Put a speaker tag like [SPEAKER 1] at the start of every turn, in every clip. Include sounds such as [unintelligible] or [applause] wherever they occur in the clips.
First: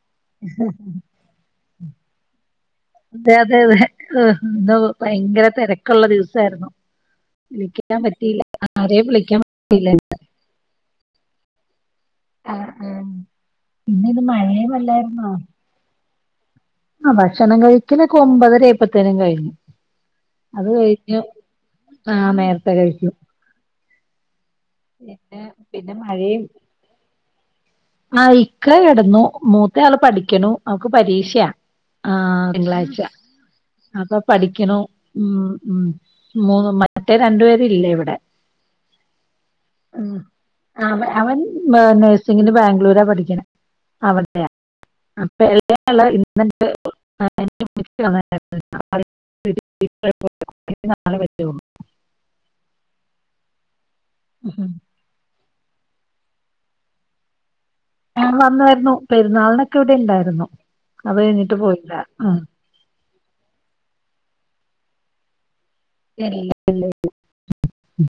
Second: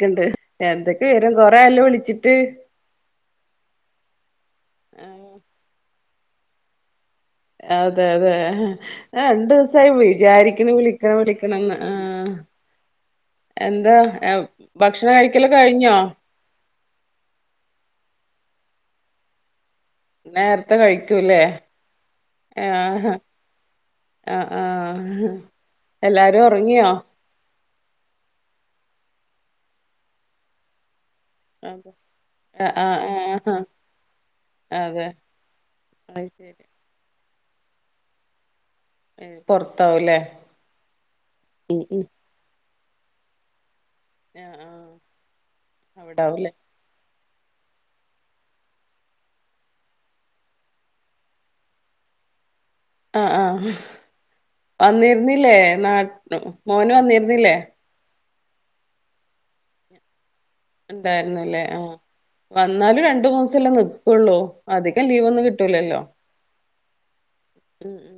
[SPEAKER 1] ക്കണ്ട് എന്തൊക്കെ വിവരം കൊറേ ആയല്ലോ വിളിച്ചിട്ട്.
[SPEAKER 2] അതെ അതെ അതെ ഹ് ഇന്ന് ഭയങ്കര തെരക്ക്ള്ള ദിവസായിരുന്നു. വിളിക്കാൻ
[SPEAKER 1] അതെ അതെ
[SPEAKER 2] പറ്റിയില്ല.
[SPEAKER 1] ഹെ
[SPEAKER 2] ആരെയും
[SPEAKER 1] ഞാ
[SPEAKER 2] വിളിക്കാൻ
[SPEAKER 1] രണ്ടുസായി വിചാരിക്ക്ണ് വിളിക്കണം വിളിക്കണംന്ന്. ആ
[SPEAKER 2] ആഹ് ആഹ്
[SPEAKER 1] എന്താ
[SPEAKER 2] ഇന്നിത്
[SPEAKER 1] എ ഭക്ഷണം കഴിക്കല് കഴിഞ്ഞോ?
[SPEAKER 2] ആ ഭക്ഷണം കഴിക്കലൊക്കെ ഒമ്പതരെയെപ്പേത്തിനു കഴിഞ്ഞു. അത്
[SPEAKER 1] നേരത്തെ
[SPEAKER 2] കഴിഞ്ഞു
[SPEAKER 1] കഴിക്കൂല്ലേ
[SPEAKER 2] ആ നേരത്തെ കഴിക്കും.
[SPEAKER 1] ആ ആ ആ ഹ്
[SPEAKER 2] പിന്നെ
[SPEAKER 1] എല്ലാരും ഒറങ്ങിയോ?
[SPEAKER 2] ആ ഇക്ക കെടന്നു. മൂത്ത ആള് പഠിക്ക്ണു അവൾക്ക് പരീക്ഷയാ ആ
[SPEAKER 1] ആ
[SPEAKER 2] തിങ്കളാഴ്ച.
[SPEAKER 1] ആ
[SPEAKER 2] അപ്പ പഠിക്കെണോ
[SPEAKER 1] അതെ
[SPEAKER 2] മ് മ്
[SPEAKER 1] അത് ശരി
[SPEAKER 2] മൂന്ന് മറ്റെ രണ്ട് പേര് ഇല്ല ഇവിടെ.
[SPEAKER 1] പൊറത്താവൂലേ
[SPEAKER 2] ആ അവ അവൻ മേ
[SPEAKER 1] ഉം ഉം
[SPEAKER 2] നഴ്സിങ്ങിന് ബാ ഗ്‌ളൂരാ പഠിക്ക്ണെ
[SPEAKER 1] ആ
[SPEAKER 2] അവിടെയ
[SPEAKER 1] ആ
[SPEAKER 2] അപ്പ എളയ ആള്
[SPEAKER 1] അവിടാവൂലേ
[SPEAKER 2] [unintelligible] ആ ഇഞ്ഞ് നാളെ പറ്റൊള്ളു.
[SPEAKER 1] ആ ആ വന്നിര്ന്നില്ലേ? നാട്ട മോന് വന്നിര്ന്നില്ലേ?
[SPEAKER 2] ആ വന്നായിരുന്നു. പെരുന്നാളിനൊക്കെ ഇവിടെ ഇണ്ടായിരുന്നു.
[SPEAKER 1] ഇണ്ടായിര്ന്ന്ല്ലേ ആ വന്നാലും ര ണ്ട് മൂസല്ലേ നിക്ക്ള്ളൂ. അധികം ലീവ് ഒന്നും കിട്ടൂലല്ലോ.
[SPEAKER 2] ഇല്ലേ
[SPEAKER 1] ഉം ഉ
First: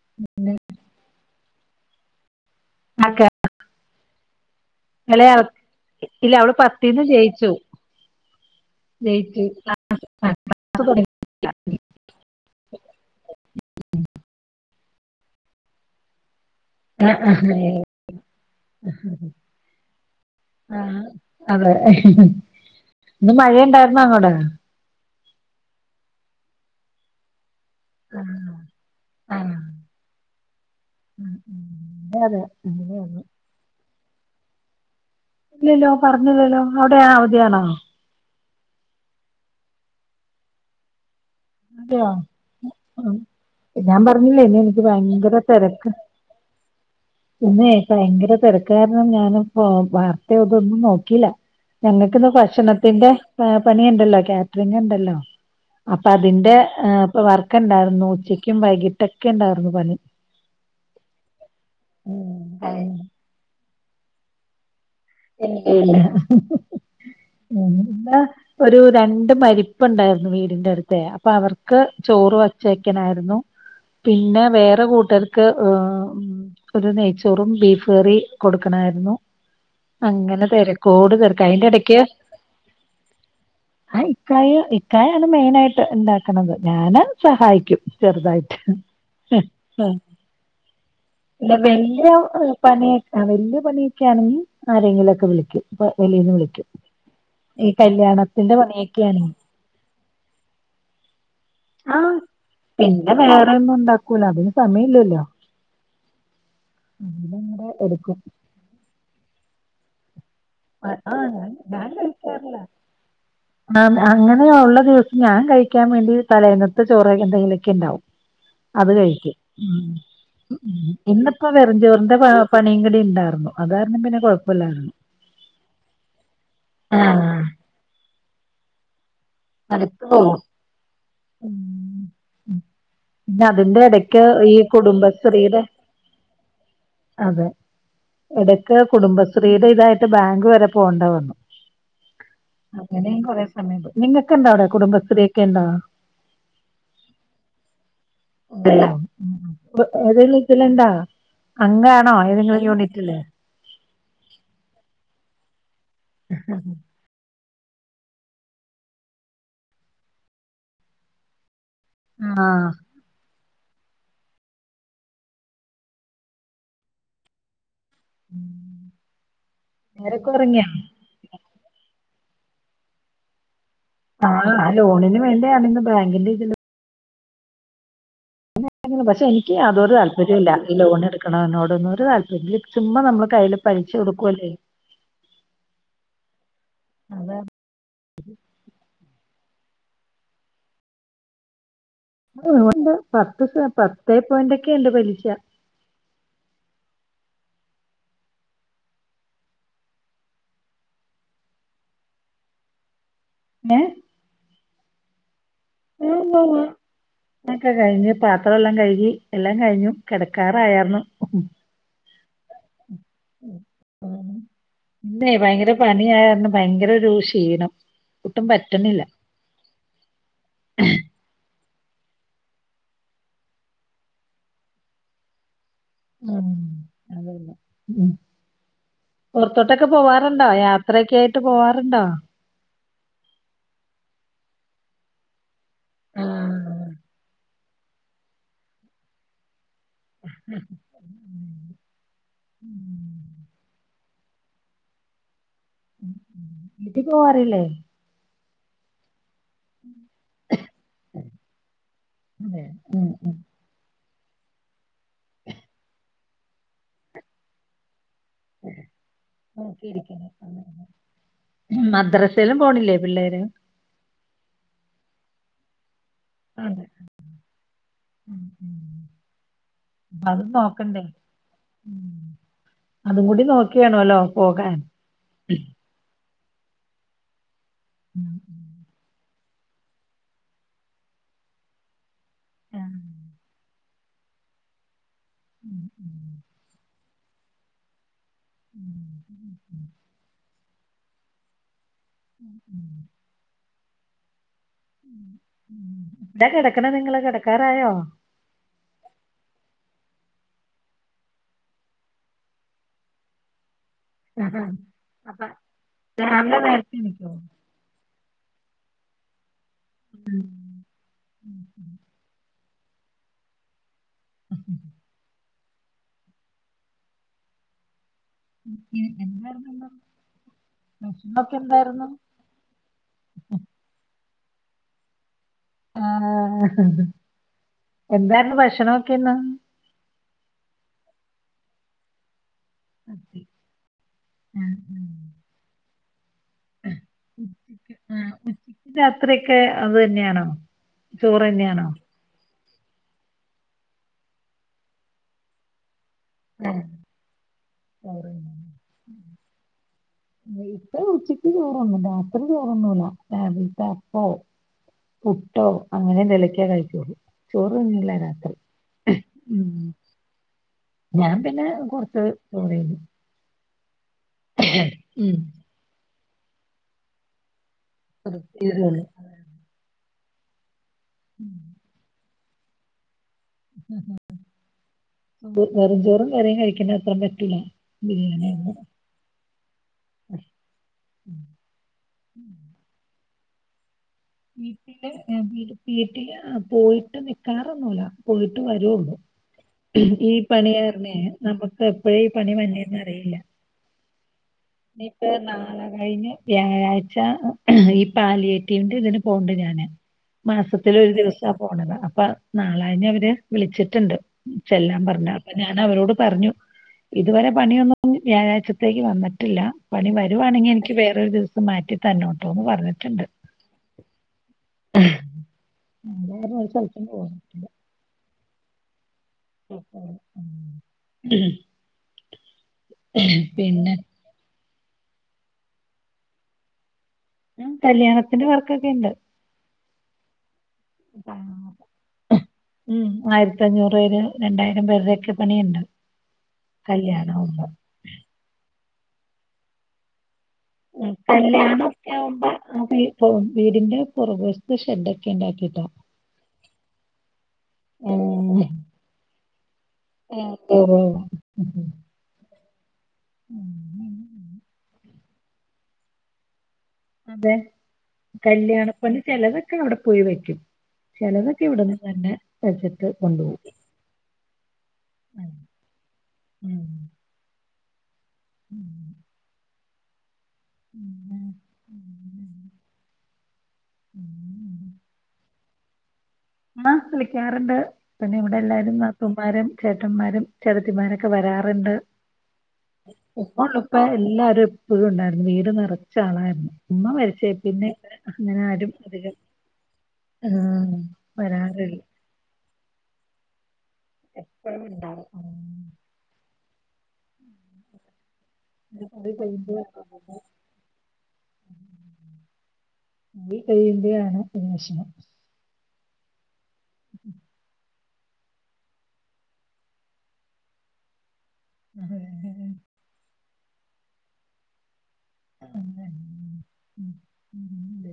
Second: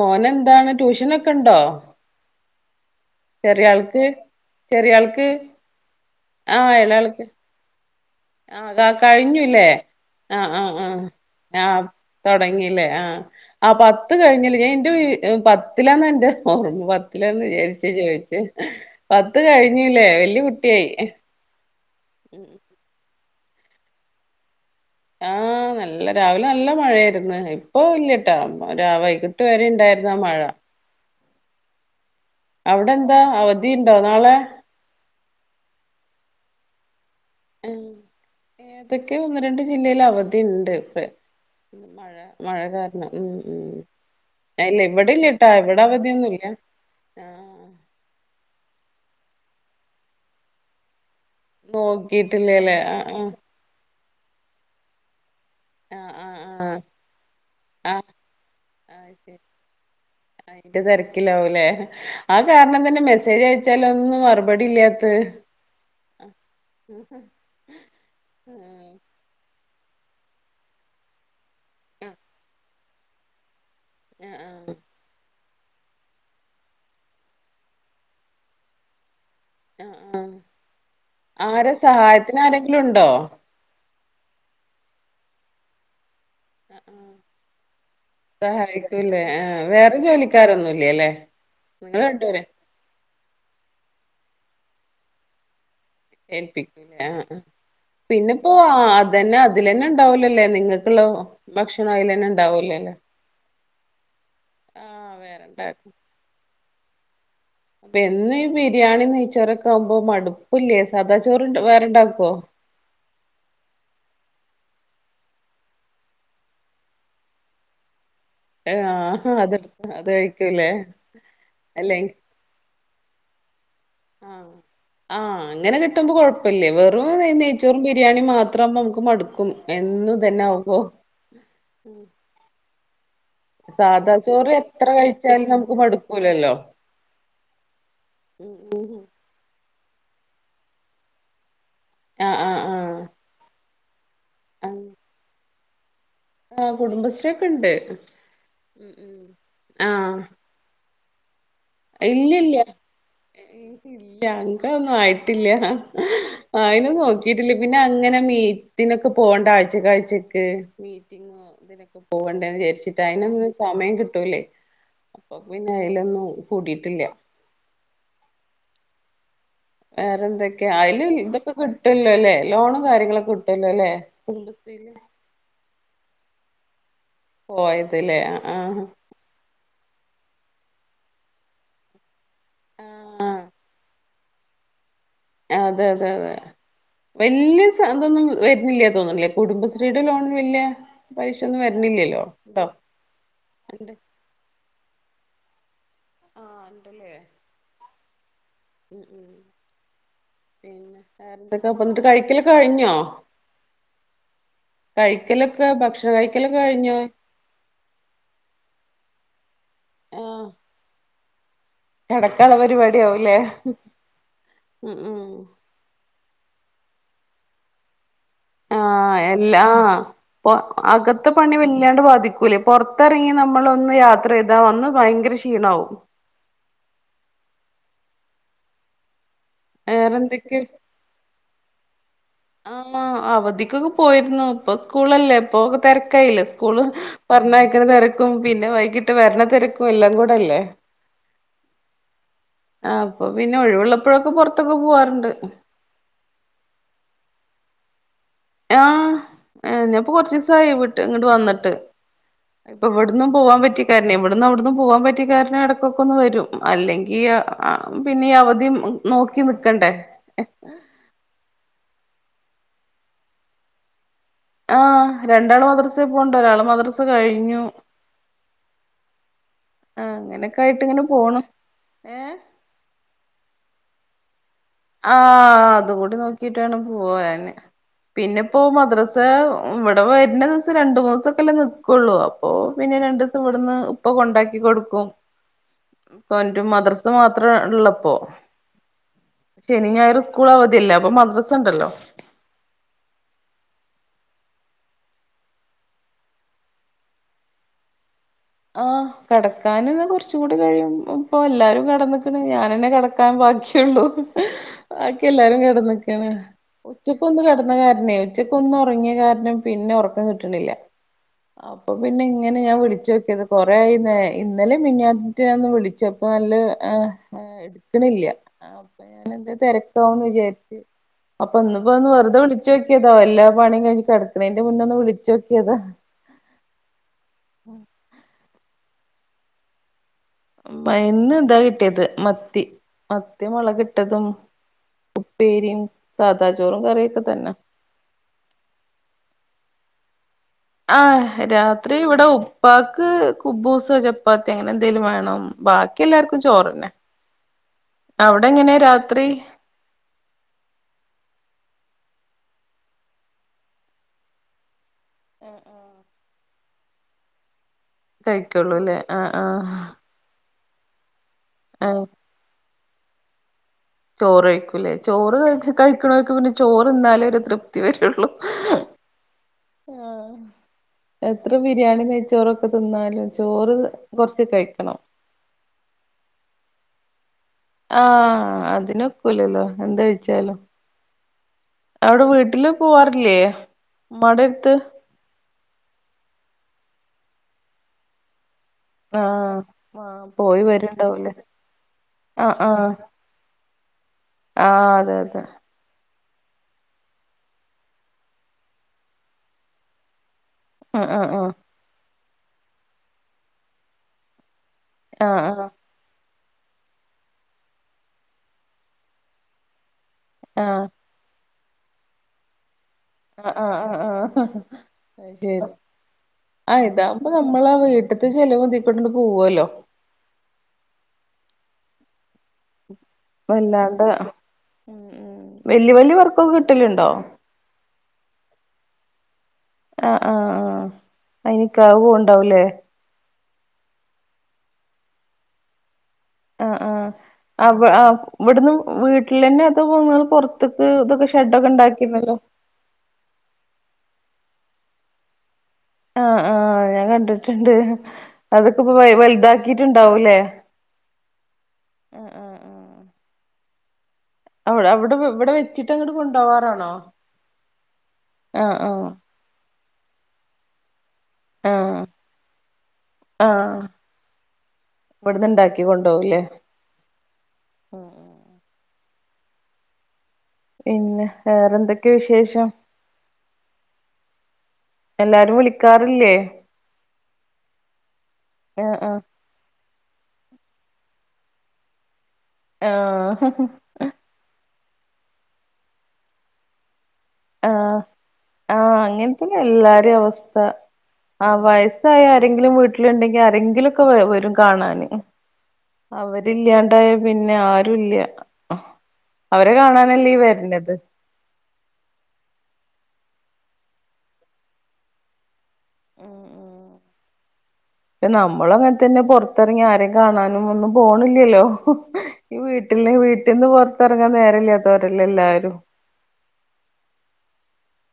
[SPEAKER 1] മോന് എന്താണ് ട്യൂഷനൊക്കെ ഇണ്ടോ?
[SPEAKER 2] ആക്കെ
[SPEAKER 1] ചെറിയ ആൾക്ക് ചെറിയ ആൾക്ക്
[SPEAKER 2] ഇളയാൾക്ക് ഇല്ല അവള് പത്തീന്ന് ജയിച്ചു.
[SPEAKER 1] ആ ക
[SPEAKER 2] ജയിച്ചു.
[SPEAKER 1] കഴിഞ്ഞുല്ലേ? ആ
[SPEAKER 2] ക്ലാസ്
[SPEAKER 1] ആ ആ
[SPEAKER 2] തുടങ്ങി.
[SPEAKER 1] ആ തൊടങ്ങില്ലേ ആ ആ പത്ത് കഴിഞ്ഞ്ലെ ഇന് [unintelligible] പത്തിലാന്നന്റെ ഓർമ പത്തിലാന്ന് വിചാരിച്ച് ചോയി ച്ചെ പത്ത് കഴിഞ്ഞ്ലെ വല്യ കുട്ടി ആയി.
[SPEAKER 2] ഹ് ഹ് ഇന്ന് മഴയുണ്ടായിര്ന്നോ അങ്ങോട്?
[SPEAKER 1] ആ നല്ല രാവിലെ നല്ല മഴയായിര്ന്നു. ഇ പ്പോ ഇല്ലട്ടാ രാ
[SPEAKER 2] ആ
[SPEAKER 1] വൈകിട്ട്
[SPEAKER 2] അതെ
[SPEAKER 1] വരെ ഇണ്ടായിര്ന്ന് ആ മഴ.
[SPEAKER 2] അതെ
[SPEAKER 1] അവിടെ എന്താ
[SPEAKER 2] അങ്ങനെയായിരുന്നു.
[SPEAKER 1] അവധിണ്ടോ നാളെ?
[SPEAKER 2] ഇല്ലല്ലോ പറഞ്ഞില്ലല്ലോ അവിടെയാ അവധിയാണോ?
[SPEAKER 1] ഏതെക്കെ ഒന്ന് രണ്ട് ജില്ലേൽ അവധിണ്ട് ഇപ്പെ.
[SPEAKER 2] അതെയോ?
[SPEAKER 1] മഴ മഴ കാരണം ഉം ഉം
[SPEAKER 2] ഞാൻ പറഞ്ഞില്ലേ ഇന്ന്
[SPEAKER 1] ഇല്ല
[SPEAKER 2] എനിക്ക്
[SPEAKER 1] ഇവിടെല്ലട്ടാ ഇവിടെ അവധിയൊന്നും ഇല് ല്ലാ
[SPEAKER 2] ഇന്നെ ഭയങ്കര തെരക്ക്ക്കാരണം ഞാനിപ്പോ വാർത്തെതൊന്നും നോക്ക ക്കില്ല. ഞങ്ങക്കിന്ന്
[SPEAKER 1] നോക്കിട്ടില്ലല്ലേ
[SPEAKER 2] ഭക്ഷണത്തിന്റെ
[SPEAKER 1] ആഹ്
[SPEAKER 2] എ പണിയിണ്ടല്ലോ കാറ്ററിങ് ഇണ്ടല്ലോ. അപ്പ
[SPEAKER 1] ആഹ് ആഹ്
[SPEAKER 2] അതിന്റെ
[SPEAKER 1] ആഹ്
[SPEAKER 2] ഏ അപ്പ
[SPEAKER 1] ആഹ്
[SPEAKER 2] വർക്ക്ണ്ടായിരുന്നു. ഉച്ചക്കും
[SPEAKER 1] ആഹ് ആഹ്
[SPEAKER 2] വൈകിട്ടൊക്കെ
[SPEAKER 1] ശരി
[SPEAKER 2] ഇണ്ടായിരുന്നു പണി.
[SPEAKER 1] അയിന്റെ തിരക്കിലാവൂല്ലേ ആ
[SPEAKER 2] ഉം
[SPEAKER 1] കാരണം
[SPEAKER 2] ഭയ-
[SPEAKER 1] തന്നെ മെസ്സേജ് അയച്ചാലൊന്നും മറുപടി ഇല്ലാ
[SPEAKER 2] ഇല്ല, ഇല്ല ഹ് ഹ് ഹ് എന്താ ഒരു
[SPEAKER 1] ആഹ്
[SPEAKER 2] രണ്ട് മരി പ്പ്ണ്ടായിരുന്നു വീടിന്റെ അടുതേ അപ്പൊ അവർക്ക് ചോറ് വച്ചക്കാനായിരുന്നു
[SPEAKER 1] ആഹ്
[SPEAKER 2] പിന്നെ
[SPEAKER 1] ആഹ്
[SPEAKER 2] വേറെ കൂട്ടർ ക്ക് ഒരു നെയ്ച്ചോറും ബീഫ് കറി കൊടുക്കണായിരുന്നു
[SPEAKER 1] ആഹ് ആഹ്
[SPEAKER 2] അങ്ങനെ തെരക്കോട് തെരക്ക്
[SPEAKER 1] ആരാ
[SPEAKER 2] അയിന്റെടക്ക്
[SPEAKER 1] സഹായത്തിന് ആരെങ്കിലും ഉണ്ടോ
[SPEAKER 2] ആ, ഇക്കായ ഇക്കായണ് മെയിനായിട്ട് ഇണ്ട ഞാന് സഹായിക്കും ചെറുതായിട്ട്
[SPEAKER 1] സഹായിക്കൂല്ലേ ആഹ് വേറെ ജോലിക്കാരൊന്നുംല്ലല്ലേ
[SPEAKER 2] ല്ല
[SPEAKER 1] നിങ്ങൾ
[SPEAKER 2] വല്യ
[SPEAKER 1] രണ്ടുപേരെ
[SPEAKER 2] എ പണിയൊ വല്യ പണിയൊക്കാണെങ്കി ആരെങ്കിലൊക്കെ വിളിക്കും ഇപ്പൊ വെളീന്ന് വിളിക്കും
[SPEAKER 1] ഏൽപ്പിക്കും ലേ അ അ
[SPEAKER 2] ഈ
[SPEAKER 1] പിന്നെപ്പോ
[SPEAKER 2] കല്യാണത്തിന്റെ
[SPEAKER 1] അ
[SPEAKER 2] പണിയൊക്കെയാണെങ്കി
[SPEAKER 1] അതെന്നെ അതിലെന്നെ ണ്ടാവോലൊലേ നിങ്ങ ങ്ങെക്കുള്ള ഭക്ഷണം അയ്ലെന്നെ ണ്ടാവുല്ലേ ല്ലേ
[SPEAKER 2] അതൊന്നും ണ്ടാക്കൂല അതിന് സമയല്ലല്ലോ
[SPEAKER 1] വേറെണ്ടാക്കും
[SPEAKER 2] അതിലങ്ങട്
[SPEAKER 1] അപ്പൊ
[SPEAKER 2] എടുക്കും
[SPEAKER 1] എന്നും ഈ ബിരിയാണിമ് നെയ്ചോറെക്കെ ആവുമ്പോ മട്
[SPEAKER 2] [unintelligible] അങ്ങനെയ ഒള്ള, ദിവസം ഞാൻ കഴിക്കാൻ വേണ്ടി തലേന്നത്ത് ചോറ് എന്തെങ്കിലൊക്കെ ഇണ്ടാവും അത്
[SPEAKER 1] ആഹ്
[SPEAKER 2] കഴിക്കും
[SPEAKER 1] അതെടുത്ത് അത് കഴിക്കൂലേ
[SPEAKER 2] ഇന്നിപ്പോ
[SPEAKER 1] അല്ലെ
[SPEAKER 2] വെറുംചോറിന്റെ പണി ഉണ്ടായിരുന്നു അതാരുന്നു പിന്നെ കുഴപ്പല്ലായിരുന്നു
[SPEAKER 1] ആ അങ്ങനെ കിട്ടുമ്പോ കൊഴപ്പല്ലേ വെറും ഈ
[SPEAKER 2] ആഹ്
[SPEAKER 1] നെയ്ച്ചോറും ബിരിയാണി മാത്രമ്പോ നമുക്ക് മടുക്കു ക്കും
[SPEAKER 2] മടുപ്പ്
[SPEAKER 1] എന്നും
[SPEAKER 2] തോന്നും
[SPEAKER 1] ഇതെന്നാവുമ്പോ
[SPEAKER 2] പിന്ന അതിന്റെ എടക്ക് ഈ
[SPEAKER 1] എത്ര കഴിച്ചാലും
[SPEAKER 2] കുടുംബശ്രീയുടെ
[SPEAKER 1] നമുക്ക് മടുക്കൂലല്ലോ
[SPEAKER 2] അതെ
[SPEAKER 1] ഉം
[SPEAKER 2] ഇടക്ക്
[SPEAKER 1] ഉം ഉം
[SPEAKER 2] കുടുംബശ്രീയുടെ ഇതായി ട്ട് ബാങ്ക് വരെ പോണ്ടെവന്നു
[SPEAKER 1] ആഹ് ആഹ് ആഹ്
[SPEAKER 2] അങ്ങനേം കൊറേ സമയം പോയ്‌ നിങ്ങക്കിണ്ടാ അവിടെ കുടുംബശ്രീയൊക്കെ ഇണ്ടോ
[SPEAKER 1] ആ കുടുംബശ്രീയൊക്കെ ണ്ട്
[SPEAKER 2] ഉണ്ടല്ലോ
[SPEAKER 1] ആഹ
[SPEAKER 2] ഏതെങ്കിലും ഇതിലുണ്ടോ അംഗാണോ
[SPEAKER 1] ഇല്ലല്ല
[SPEAKER 2] ഏതെങ്കിലും യൂണിറ്റില്
[SPEAKER 1] ഇല്ല അങ്കൊന്നും ആയിട്ടില്ല ആയിന് നോക്കീ പിന്നെ അങ്ങനെ മീറ്റിനൊക്കെ പോണ്ടെ ആഴ്ചകാഴ്ചക്ക് പോവണ്ടെന്ന്
[SPEAKER 2] ആഹ്
[SPEAKER 1] ചാരിച്ചിട്ട് അയ്നൊന്നും സമയം കിട്ടൂലേ അപ്പൊ പിന്നെ അയ്ലൊന്നും കൂടിട്ടില്ല വേറെ
[SPEAKER 2] അവരൊക്കെ ഒറങ്ങിയോ
[SPEAKER 1] എന്തൊക്കെയാ അയ്ല് ഇതൊക്കെ കിട്ടല്ലോ ല്ലേ ലോണും കാര്യങ്ങളൊക്കെ കിട്
[SPEAKER 2] ആ ആ ലോണിന് വേണ്ടിയാണ് ഇന്ന് ബാങ്കിന്റെ ഇതി
[SPEAKER 1] പോയത് ലേ
[SPEAKER 2] ക്കയാതോരു താല്പര്യോല്ലാ ഈ ലോൺ ഇട്ക്ക്ണതോടൊന്നഉം ഒരുതാൽ ചുമ്മാ നമ്മളെ
[SPEAKER 1] ആഹ്
[SPEAKER 2] കയ്യില് പലിശ ക്കുഅല്ലേ
[SPEAKER 1] അതെ അതെ അതെ
[SPEAKER 2] അത്
[SPEAKER 1] വല്യ സ തൊന്നും വരുന്നില്ല തോന്ന്നില്ലേ കുടുംബശ്രീയുടെ ലോൺ വല്യ പൈസൊന്നും വര്
[SPEAKER 2] ണ്ട് പത്ത്
[SPEAKER 1] ഉണ്ട്
[SPEAKER 2] പത്തേ പോയിന്റൊക്കെ യിണ്ട് പലിശ
[SPEAKER 1] ആഹ് ഉണ്ടല്ലേ ഉം ഉം എന്നിട്ട് വേറെന്തൊക്കെ പ്പൊന്നിട്ട് കഴിക്കലൊക്ക കഴിഞ്ഞോ
[SPEAKER 2] ഏ
[SPEAKER 1] കഴി
[SPEAKER 2] ഏ,
[SPEAKER 1] ഭക്ഷണം
[SPEAKER 2] ഉവ്വ്
[SPEAKER 1] കഴിക്കലൊക്കെ
[SPEAKER 2] ഉവ്വ്.
[SPEAKER 1] കഴിഞ്ഞോ
[SPEAKER 2] ഒക്കെ കഴിഞ്ഞ് പാത്രം എല്ലാം കഴുകി എല്ലാം കഴിഞ്ഞു
[SPEAKER 1] ആഹ്
[SPEAKER 2] കെടക്കാറായരുന്നു
[SPEAKER 1] കെടക്കാള്ള പരിപാടി ആവുംല്ലേ ഉം
[SPEAKER 2] ന്നേ
[SPEAKER 1] ഉം
[SPEAKER 2] ഭയങ്കര പണി ഭയങ്കരൊരു ക്ഷീണം ഒട്ടും പറ്റണില്ല
[SPEAKER 1] ആഹ എല് ആ പൊ അകത്ത പണി ല്ലാണ്ട് ബാധിക്കൂല്ലേ പുറത്തിറങ്ങി, നമ്മളൊന്ന് യാത്ര ചെയ്താൽ വന്ന് ഭയര ക്ഷീമാകവും
[SPEAKER 2] ഉ അതല്ല ഉ പുറത്തോട്ടൊക്കെ പോവാറുണ്ടോ
[SPEAKER 1] വേറെന്തൊക്കെ
[SPEAKER 2] യാത്രയൊക്കെ ആയിട്ട് പോവാറുണ്ടോ
[SPEAKER 1] ആ അവധിക്കൊക്കെ പോയിരുന്നു ഇപ്പൊ സ്കൂളല്ലേ പോ
[SPEAKER 2] ആ.
[SPEAKER 1] തിരക്കായില്ല സ്കൂള് പറയക്കണ തിരക്കും പിന്നെ വൈകിട്ട് വരണ തിരക്കും എല്ലാം കൂടെല്ലേ
[SPEAKER 2] ഉം.
[SPEAKER 1] ആ അപ്പൊ പിന്നെ ഒഴിവുള്ള ഇപ്പോഴൊക്കെ പുറത്തൊക്കെ പോവാറുണ്ട്
[SPEAKER 2] വീട്ടി പോവാറില്ലേ
[SPEAKER 1] ആഹ ആ ഞപ്പൊ കൊറച്ച് ദിവസ ആയി വിട്ട് ഇങ്ങോട്ട് വന്നിട്ട്
[SPEAKER 2] അതെ
[SPEAKER 1] ഇപ്പൊ
[SPEAKER 2] ഉം
[SPEAKER 1] എവിട്ന്നും
[SPEAKER 2] ഉം
[SPEAKER 1] പോവാൻ പറ്റി പിന്നെ ഇവിടന്ന് അവിട്ന്നും പോകാൻ പറ്റിയ കാരണം ഇടക്കൊക്കെ ഒന്ന് വരും അല്ലെങ്കിൽ പിന്നെ അവധി നോക്കി നിക്കണ്ടേ
[SPEAKER 2] നോക്കിയിരിക്കണം അതെ, അതെ. [unintelligible] പോണില്ലേ പിള്ളേര്
[SPEAKER 1] ആഹ രണ്ടാള് മ സ് പോവ്ണ്ട് ഒരാള്
[SPEAKER 2] അതെ
[SPEAKER 1] മദ്രസ് കഴിഞ്ഞു ആഹ്
[SPEAKER 2] അത്
[SPEAKER 1] അങ്ങനെയൊക്കെ ആയിട്ട്
[SPEAKER 2] നോക്കണ്ടേ
[SPEAKER 1] ഇങ്ങനെ പോണു ഏഹ്
[SPEAKER 2] അതും കൂടി നോക്കി വേണല്ലോ
[SPEAKER 1] ആഹ അതുകൂടി നോക്കിയിട്ടാണ് പോവെ
[SPEAKER 2] ഉം
[SPEAKER 1] പിന്നെപ്പോ
[SPEAKER 2] ഉം
[SPEAKER 1] മദ്രസ് [unintelligible] ഇവിടെ വരുന്ന ദിവസം രണ്ട മൂന്നൊസൊക്കെല്ലേ നിക്കുള്ളൂ അപ്പോ പിന്നെ
[SPEAKER 2] ആഹ്
[SPEAKER 1] രണ്ടു ദിവസം ഇവിടുന്ന് ഇപ്പ കൊണ്ടാക്കി കൊടുക്കും
[SPEAKER 2] ഉം ഉം
[SPEAKER 1] അത് മാത്രേ ഉള്ളപ്പോ
[SPEAKER 2] ഉം
[SPEAKER 1] ശനി ഞായറും സ്കൂൾ അവധിയല്ലേ അപ്പൊ മദ്രസ ഉണ്ടല്ലോ
[SPEAKER 2] ഉ ഉം ന്താ കിടക്കണ നിങ്ങള് കിടക്കാറായോ
[SPEAKER 1] ആ കടക്കൻന്ന് കുറച്ച കൂടി കഴിയും ഇപ്പൊ എല്ലാരും കടന്ന്ക്ക്ണ് ഞാനന്നെ കിടക്കാൻ ബാക്കി ള്ള
[SPEAKER 2] ആഹാ.
[SPEAKER 1] ബാക്കി
[SPEAKER 2] അപ്പൊ
[SPEAKER 1] എല്ലാരും കിടന്നക്ക്ണ്
[SPEAKER 2] രാവിലെ നേരത്തെ
[SPEAKER 1] ഉച്ചക്ക്
[SPEAKER 2] എണീക്കോ
[SPEAKER 1] ഒന്ന് കിടന്ന കാരണേ ച്ചക്ക ഒന്നും ഉറങ്ങിയ കാരണം പിന്നെ ഉറക്കം കിട്ടണില്ല അപ്പൊ പിന്നെ ഇങ്ങനെ ഞാൻ വിളിച്ച ത് കൊറ ആയി ഇന്നലെ മി റ്റൊന്ന് വിളിച്ചപ്പൊ നല്ല എടുക്കണില്ല ആ അപ്പൊ
[SPEAKER 2] ഇ-
[SPEAKER 1] ഞാന എന്താ
[SPEAKER 2] എന്തായിരുന്നു ഇന്ന്
[SPEAKER 1] തിരക്കാവന്ന് വിചാരിച്ചു അപ്പൊ
[SPEAKER 2] ഭക്ഷണമൊക്കെ
[SPEAKER 1] ഇന്ന്പ്പോ
[SPEAKER 2] എന്തായിരുന്നു
[SPEAKER 1] ഇന്ന് വെറുതെ വിളിച്ചോക്കിയതാ എല്ലാ പണിയും കഴിഞ്ഞ് കിടക്കണയ്ന്റെ മുന്നെ ഒന്ന് വിളിച്ചോക്കി
[SPEAKER 2] ആ എന്തായിരുന്നു ഭക്ഷണം ഒക്കെന്ന്
[SPEAKER 1] ഇന്ന് ഇതാ കിട്ടിയത് മ ത്തി
[SPEAKER 2] മത്തി
[SPEAKER 1] മത്തിമൊളകിട്ടതും
[SPEAKER 2] ആഹ് ആഹ്
[SPEAKER 1] ഉപ്പേരിയും സാദാ ചോറും കറിയൊക്കെ തന്നെ
[SPEAKER 2] ഉച്ചക്ക് ആ ഉച്ചക്ക് രാത്രിയൊക്കെ അത് തന്നെയാണോ ചോറ്
[SPEAKER 1] ആഹ്
[SPEAKER 2] തന്നെയാണോ?
[SPEAKER 1] രാത്രി ഇവിടെ ഉ പാക്ക് കുബൂസോ ചപ്പാത്തി അങ്ങനെ എന്തെലും വേണം ബാ ക്കി എല്ലാർക്കും
[SPEAKER 2] ആ
[SPEAKER 1] ചോറന്നെ അവിടെ എങ്ങനെ രാത്രി
[SPEAKER 2] ന ഇപ്പ ഉച്ചക്ക് ചോ രാത്രി വേറൊന്നുല്ല രാവിൽത്തെ അപ്പോ, പുട്ടോ അങ്ങനെ എന്തേ ലൊക്കെ ക്കെ കഴിക്കുള്ളൂ ചോറ് തിന്നില്ല രാത്രി.
[SPEAKER 1] കഴിക്കുള്ളൂ അല്ലേ ആഹ ആ
[SPEAKER 2] ഉം. ഞാൻ പിന്നെ കൊറച്ച് ചോറെയ്ക്കും
[SPEAKER 1] ചോറ് കഴിക്കൂല്ലേ
[SPEAKER 2] ഉം.
[SPEAKER 1] ചോറ് കഴിക്ക്ണോൽക്ക് പിന്നെ ചോറ്ന്നാലെ ഒരു തൃപ് ത്തി വരുള്ളൂ
[SPEAKER 2] കുറച്ച് ചോറേ ഉള്ളൂ.
[SPEAKER 1] എത്ര ബിരിയാണി നെയ്ച്ചോറൊക്കെ തിന്നാലും ചോറ് കൊറച്ച് കഴിക്കണം
[SPEAKER 2] വെ- വെറും ചോറും കറിയും കഴിക്കുന്ന അത്ര പറ്റൂല. ബിരിയാണി
[SPEAKER 1] ആഹ
[SPEAKER 2] ഒന്നും.
[SPEAKER 1] അതിനൊക്കൂലല്ലോ എന്തഴിച്ചാലും അവിടെ വീട്ടില് പോവാറില്ലേ ഉമ്മാടെ അടുത്ത്
[SPEAKER 2] വീട്ടില് വീട്ടില് പോയിട്ട് നിക്കാറൊന്നൂല. പോയി ട്ട് വരൊള്ളൂ.
[SPEAKER 1] ആഹ് ആഹ്
[SPEAKER 2] ഈ
[SPEAKER 1] പോയി
[SPEAKER 2] പണിയാർഞ്ഞെ
[SPEAKER 1] വരുണ്ടാവൂലേ
[SPEAKER 2] നമുക്ക് എപ്പഴാ ഈ പണി
[SPEAKER 1] ആഹ്
[SPEAKER 2] വര്
[SPEAKER 1] ആഹ്
[SPEAKER 2] നേന്ന് അറിയില്ല. ഉ
[SPEAKER 1] ആഹ് അതെ
[SPEAKER 2] ഇപ്പൊ
[SPEAKER 1] അതെ
[SPEAKER 2] [unintelligible] കഴിഞ്ഞ വ്യാഴാഴ്ച്ച ഈ പാലിയേറ്റിവ്ന്റെ ഇതിന് പോവുണ്ട് ഞാന് മാസത്തില്
[SPEAKER 1] ആഹ്
[SPEAKER 2] ഒരു
[SPEAKER 1] ആഹ്
[SPEAKER 2] ദിവസാ
[SPEAKER 1] ആഹ്
[SPEAKER 2] പോണത് അപ്പൊ നാളാ ന്നെ അവര് വിളിച്ചിട്ടുണ്ട് ചെല്ലാം പറഞ്ഞാ.
[SPEAKER 1] ആഹ്
[SPEAKER 2] അപ്പൊ
[SPEAKER 1] ആഹ്
[SPEAKER 2] ഞാൻ അവരോട് പറഞ്ഞു ഇതുവരെ പണിയൊന്നും വ്യാഴാഴ്ചത്തേക്ക് വന്നി ട്ടില്ല. പണി വരുവാണെങ്കിൽ എനിക്ക് വേറൊരു ദിവസം മാറ്റി തര്നോട്ടോ ന്ന് പറ്ഞ്
[SPEAKER 1] ആഹ് ആഹ് ആഹ് ആഹ് അഹ് ശരി.
[SPEAKER 2] എന്തായാലും ഒരു
[SPEAKER 1] ആ
[SPEAKER 2] സ്ഥലത്തും
[SPEAKER 1] ഇതാവുമ്പ
[SPEAKER 2] പോന്നിട്ടില്ല.
[SPEAKER 1] നമ്മളെ വീട്ട്ത്തെ ചെലവും ഇതിക്കൂടാണ്ട്
[SPEAKER 2] ഉ ഉം പിന്നെ
[SPEAKER 1] വല്ലാണ്ട് ഉം ഉം വല്യ വല്യ വർക്കൊക്കെ കിട്ടലുണ്ടോ?
[SPEAKER 2] ആ കല്യാണത്തിന്റെ വർക്കൊക്കെണ്ട്.
[SPEAKER 1] ആ ആ ആ അയ്നിക്കാ അത് പോവ്ണ്ടാവൂലേ.
[SPEAKER 2] പത്തഞ്ഞൂറ് ഒര് രണ്ടായിരം പേര്ടെക്കെ പണിയുണ്ട്.
[SPEAKER 1] ആ ആ
[SPEAKER 2] കല്യാണമാകുമ്പോ
[SPEAKER 1] അ വ ഇവട്ന്ന് വീട്ട്ലന്നെ അത് ഇങ്ങൾ പൊർ
[SPEAKER 2] ഉം കല്യാണൊക്കെ ആവുമ്പ അതിപ്പോ വീടിന്റെ പുറക് വശത്ത് ശെഡ്ഡൊക്കെ ഉണ്ടാക്കിട്ട്
[SPEAKER 1] ആ ആ ഞാൻ കണ്ടിട്ട്ണ്ട്.
[SPEAKER 2] ഏഹ്
[SPEAKER 1] അതൊക്കെ ഇപ്പൊ വലുതാക്കിട്ടുണ്ടാവൂലേ.
[SPEAKER 2] ഓ ഓ ഉഹും
[SPEAKER 1] ആഹ്
[SPEAKER 2] ഉം
[SPEAKER 1] അവിടെ അവിടെ ഇവടെ വെച്ചിട്ട് അങ്ങോട്ട് കൊണ്ടോവാറാണോ?
[SPEAKER 2] അതെ
[SPEAKER 1] ആഹ്
[SPEAKER 2] കല്യാണപ്പണി ചിലതൊക്കെ അവിടെ പോയി വെക്കും. ചെലതൊക്കെ ഇവിടന്ന്
[SPEAKER 1] ആഹ്
[SPEAKER 2] തന്നെ വച്ചിട്ട് കൊണ്ടുപോകും.
[SPEAKER 1] ഇവട്ന്ന്
[SPEAKER 2] ഉം
[SPEAKER 1] ഇണ്ടാക്കി കൊണ്ടോവുല്ലേ. ഉ ഉം
[SPEAKER 2] ഉം, ഉം,
[SPEAKER 1] പിന്നെ
[SPEAKER 2] ഉം, ഉം,
[SPEAKER 1] വേറെന്തൊക്കെയാ വിശേഷം?
[SPEAKER 2] ഉം,
[SPEAKER 1] എല്ലാരും വിളിക്കാറില്ലേ?
[SPEAKER 2] ആ വിളിക്കാറുണ്ട്. പിന്നെ ഇവിടെ എല്ലാരും
[SPEAKER 1] ആഹ് ആഹ്
[SPEAKER 2] നാത്തൂമ്മാരും ചേട്ടന്മാരും ചേട്ടത്തിമാരൊക്കെ വരാറ്ണ്ട്. ഇപ്പ
[SPEAKER 1] ആഹ്
[SPEAKER 2] അപ്പെ എല്ലാരും പ്പഴും ഉണ്ടായിരുന്നു. വീട് നിറച്ച ആളായിരുന്നു. ഉമ്മ മര് ച്ചേ പിന്നെ
[SPEAKER 1] ആഹ്
[SPEAKER 2] അങ്ങനെ ആരും
[SPEAKER 1] ആഹ്
[SPEAKER 2] അധികം,
[SPEAKER 1] അങ്ങനത്തന്നെ
[SPEAKER 2] ആഹ്
[SPEAKER 1] ആ വയസ്സായി ആരെങ്കിലും വീട്ടിലുണ്ടെങ്കി ആരെങ്കിലു ഒക്കെ വരും
[SPEAKER 2] എപ്പോഴും
[SPEAKER 1] കാണാന്.
[SPEAKER 2] ഉണ്ടാവും
[SPEAKER 1] അവരില്ലാണ്ടായാ പിന്നെ ആരും ഇല്ല.
[SPEAKER 2] പിന്നെ പോയി
[SPEAKER 1] അവരെ
[SPEAKER 2] കഴിയുമ്പോ
[SPEAKER 1] കാണാനല്ലീ വര്നത്.
[SPEAKER 2] ഈ [unintelligible] വെഷമം.
[SPEAKER 1] ഉ ഉം
[SPEAKER 2] ഉ
[SPEAKER 1] നമ്മളു അങ്ങൻ തന്നെ. പൊറത്തിറങ്ങി ആരെയും കാണാനും ഒന്നും പോണി ല്ലല്ലോ. ഈ വീട്ടിൽ വീട്ടിൽന്ന് പുറത്തിറങ്ങാൻ നേരല്ലാത്തവരെല്ലേ എല്ലാരും.
[SPEAKER 2] ഉ ഉ അതെ.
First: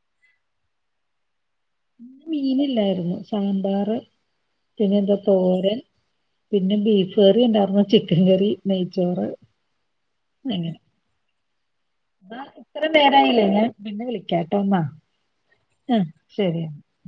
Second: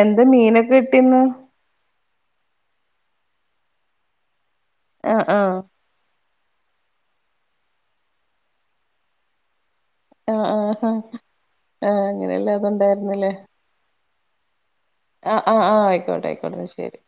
[SPEAKER 1] എന്താ മീനൊക്കെ കിട്ടി ന്ന്?
[SPEAKER 2] ഇന്ന് മീനില്ലായിരുന്നു. സാമ്പാർ പിന്നെ എൻ്റെ
[SPEAKER 1] ആഹ് ആഹ്
[SPEAKER 2] തോരൻ പിന്നെ ബീഫ് കറി ഉണ്ടായിർന്നു ചിക്കൻ കറി, നെയ്ച്ചോറ്
[SPEAKER 1] ആ ആ ഹാ
[SPEAKER 2] ന്നാ ഇത്രം നേരായില്ലേ ഞാൻ പിന്നെ വിളി
[SPEAKER 1] ആ ആഹ് ആഹ് ആയിക്കോട്ടെ ആയിക്കോട്ടെ ശരി.